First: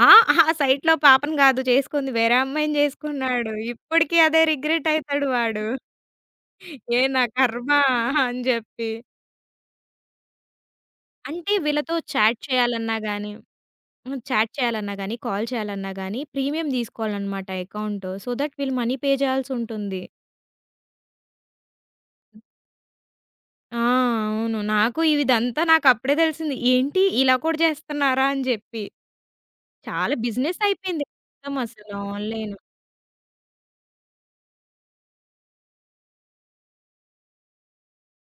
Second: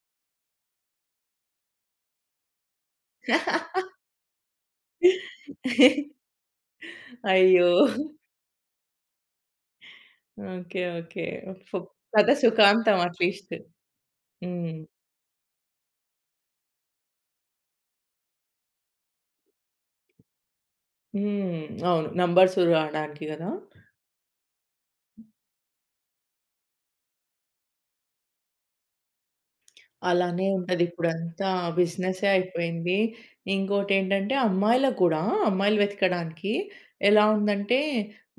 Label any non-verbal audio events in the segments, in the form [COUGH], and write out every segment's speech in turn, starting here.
ఆ! ఆ [GIGGLES] సైట్‌లో పాపని గాదు జేసుకుంది, వేరే అమ్మాయిని జేసుకున్నాడు. [LAUGHS] ఇప్పుడికి అదే రిగ్రెటయితాడు వాడు. [CHUCKLES] ఏ నా అయ్యో! ఖర్మా [GIGGLES] అని జెప్పి. ఓకే. ఓకే. అంటే, వు ఫొ వీళ్ళతో కథ చాట్ చెయ్యాలన్నా సుఖాంతం గానీ అట్లీస్ట్. హుహు చాట్ హ్మ్. చెయ్యాలన్నా గానీ, కాల్ చెయ్యాలన్నా గానీ, ప్రీమియం దీసుకోవాలననమాట ఎకౌంటు. సో థట్, వీళ్ళు మనీ పే జెయ్యాల్సుంటుంది. హ్మ్. అవును. నంబర్స్ రావడానికి గదా? ఆ! అవును. నాకు ఇవిదంతా నాకప్పుడే దెలిసింది, ఏంటి ఇలా కూడా జేస్తన్నారా అని జెప్పి. చాలా అలానే బిజినెసయిపేంది ఉంటదిప్పుడంతా మొత్తమసల బిజినెసే ఆన్‌లైన్. అయిపోయింది. ఇంకోటేంటంటే, అమ్మాయిలకు గూడా, అమ్మాయిలు వెతకడానికి ఎలా ఉందంటే,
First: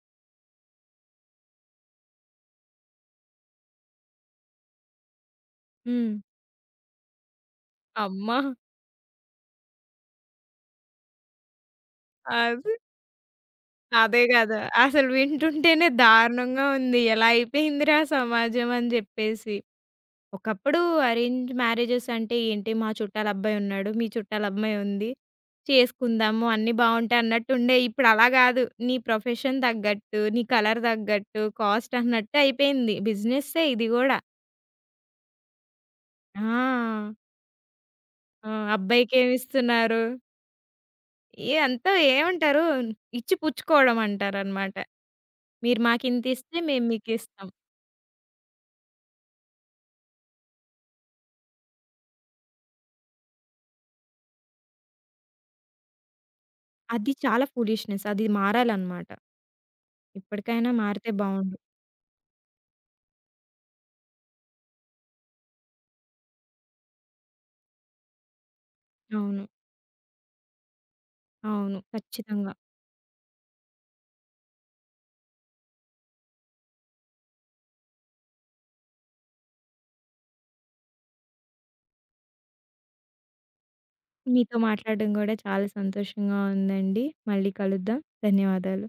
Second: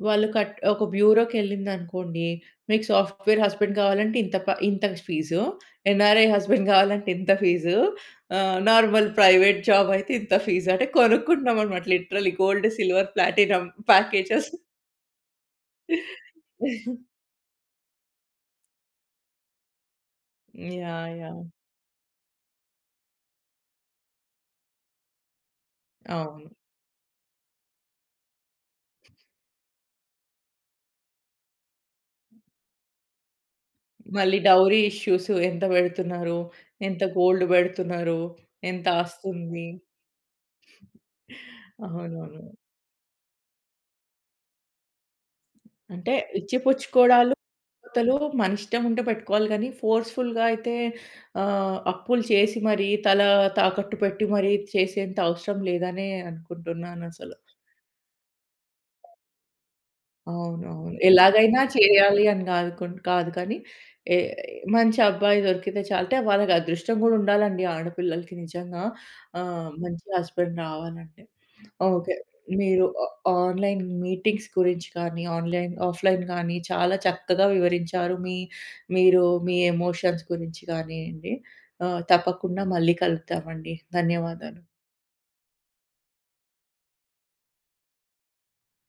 వాళ్ళు కట్ ఒక బ్యూరో‌కెళ్ళిందనుకోండీ, మీకు సాఫ్ట్‌వేర్ హస్బెండ్ గావాలంటే ఇంత ప ఇంత క ఫీజు, హ్మ్. ఎన్ఆర్ఐ హస్బెండ్ గావాలంటే ఇంత ఫీజు, అమ్మా! ఆహ్, నార్మల్ ప్రైవేట్ జాబయితే ఇంత ఫీజు. అంటే, కొనుక్కుంటున్నామనమాట లిటరల్లీ గోల్డ్, అది. సిల్వర్, ప్లాటినం అదే ప్యాకేజ్‌స్. గదా! [GIGGLES] అసలు వింటుంటేనే దారుణంగా ఉంది. [GIGGLES] ఎలా అయిపోయిందిరా సమాజం అని జెప్పేసి. ఒకప్పుడూ యాహ్! యాహ్! అరేంజ్ మ్యారేజెసంటే ఏంటి, మా చుట్టాలబ్బాయున్నాడు, మీ చుట్టాలమ్మాయుంది, చేసుకుందాము అవును. అన్నీ బావుంటే అన్నట్టుండేయి. ఇప్పుడు అలా గాదు. నీ ప్రొఫెషన్ దగ్గట్టు, నీ కలర్ దగ్గట్టు, కాస్టన్నట్టు అయిపేయింది. బిజినెస్సే ఇది గూడా. మళ్ళీ డౌరీ ఇష్యూసు. ఎంత బెడుతున్నారు, ఎంత ఆ! గోల్డ్ బెడుతున్నారు, ఆ! ఎంత ఆస్తుంది. అబ్బాయికేమిస్తున్నారు. ఏ అంతో అవునవును. ఏవంటారు, ఇచ్చి పుచ్చుకోడమంటారనమాట. మీరు అంటే, మాకింతిస్తే, మేము ఇచ్చిపుచ్చుకోడాలు, మీకిస్తాం. పోతలు మనిష్టముంటే పెట్టుకోవాలి గానీ, ఫోర్స్‌ఫుల్‌గా అయితే ఆహ్, అప్పులు చేసి మరీ, తలా తాకట్టు పెట్టి మరీ చేసేంత అవసరం లేదనే అది అనుకుంటున్నానసలు. చాలా ఫూలిష్‌నెస్ అది మారాలనమాట. అవును. ఇప్పడికైనా అవును. మారితే బావుండు. ఎలాగైనా చెయ్యాలి అని గాదు కుండ్ కాదు కానీ, ఏ మంచబ్బాయి దొరికితే చాలు. అంటే, వాళ్ళకదృష్టం గూడుండాలండి ఆడపిల్లలకి నిజంగా. అవును. ఆహ్, మంచి హస్బెండ్ రావాలంటే. అవును. ఓకే. ఖచ్చితంగా. మీరు ఆ ఆన్‌లైన్ మీటింగ్స్ గురించి కానీ, ఆన్‌లైన్, ఆఫ్‌లైన్ గానీ, చాలా చక్కగా వివరించారు. మీ మీరూ మీ ఎమోషన్స్ గురించి గానియండి. ఆహ్, తప్పకుండా మళ్ళీ కలుద్దామండి. మీతో ధన్యవాదాలు. మాట్లాడడం గూడా చాలా సంతోషంగా ఉందండి. మళ్ళీ కలుద్దాం. ధన్యవాదాలు.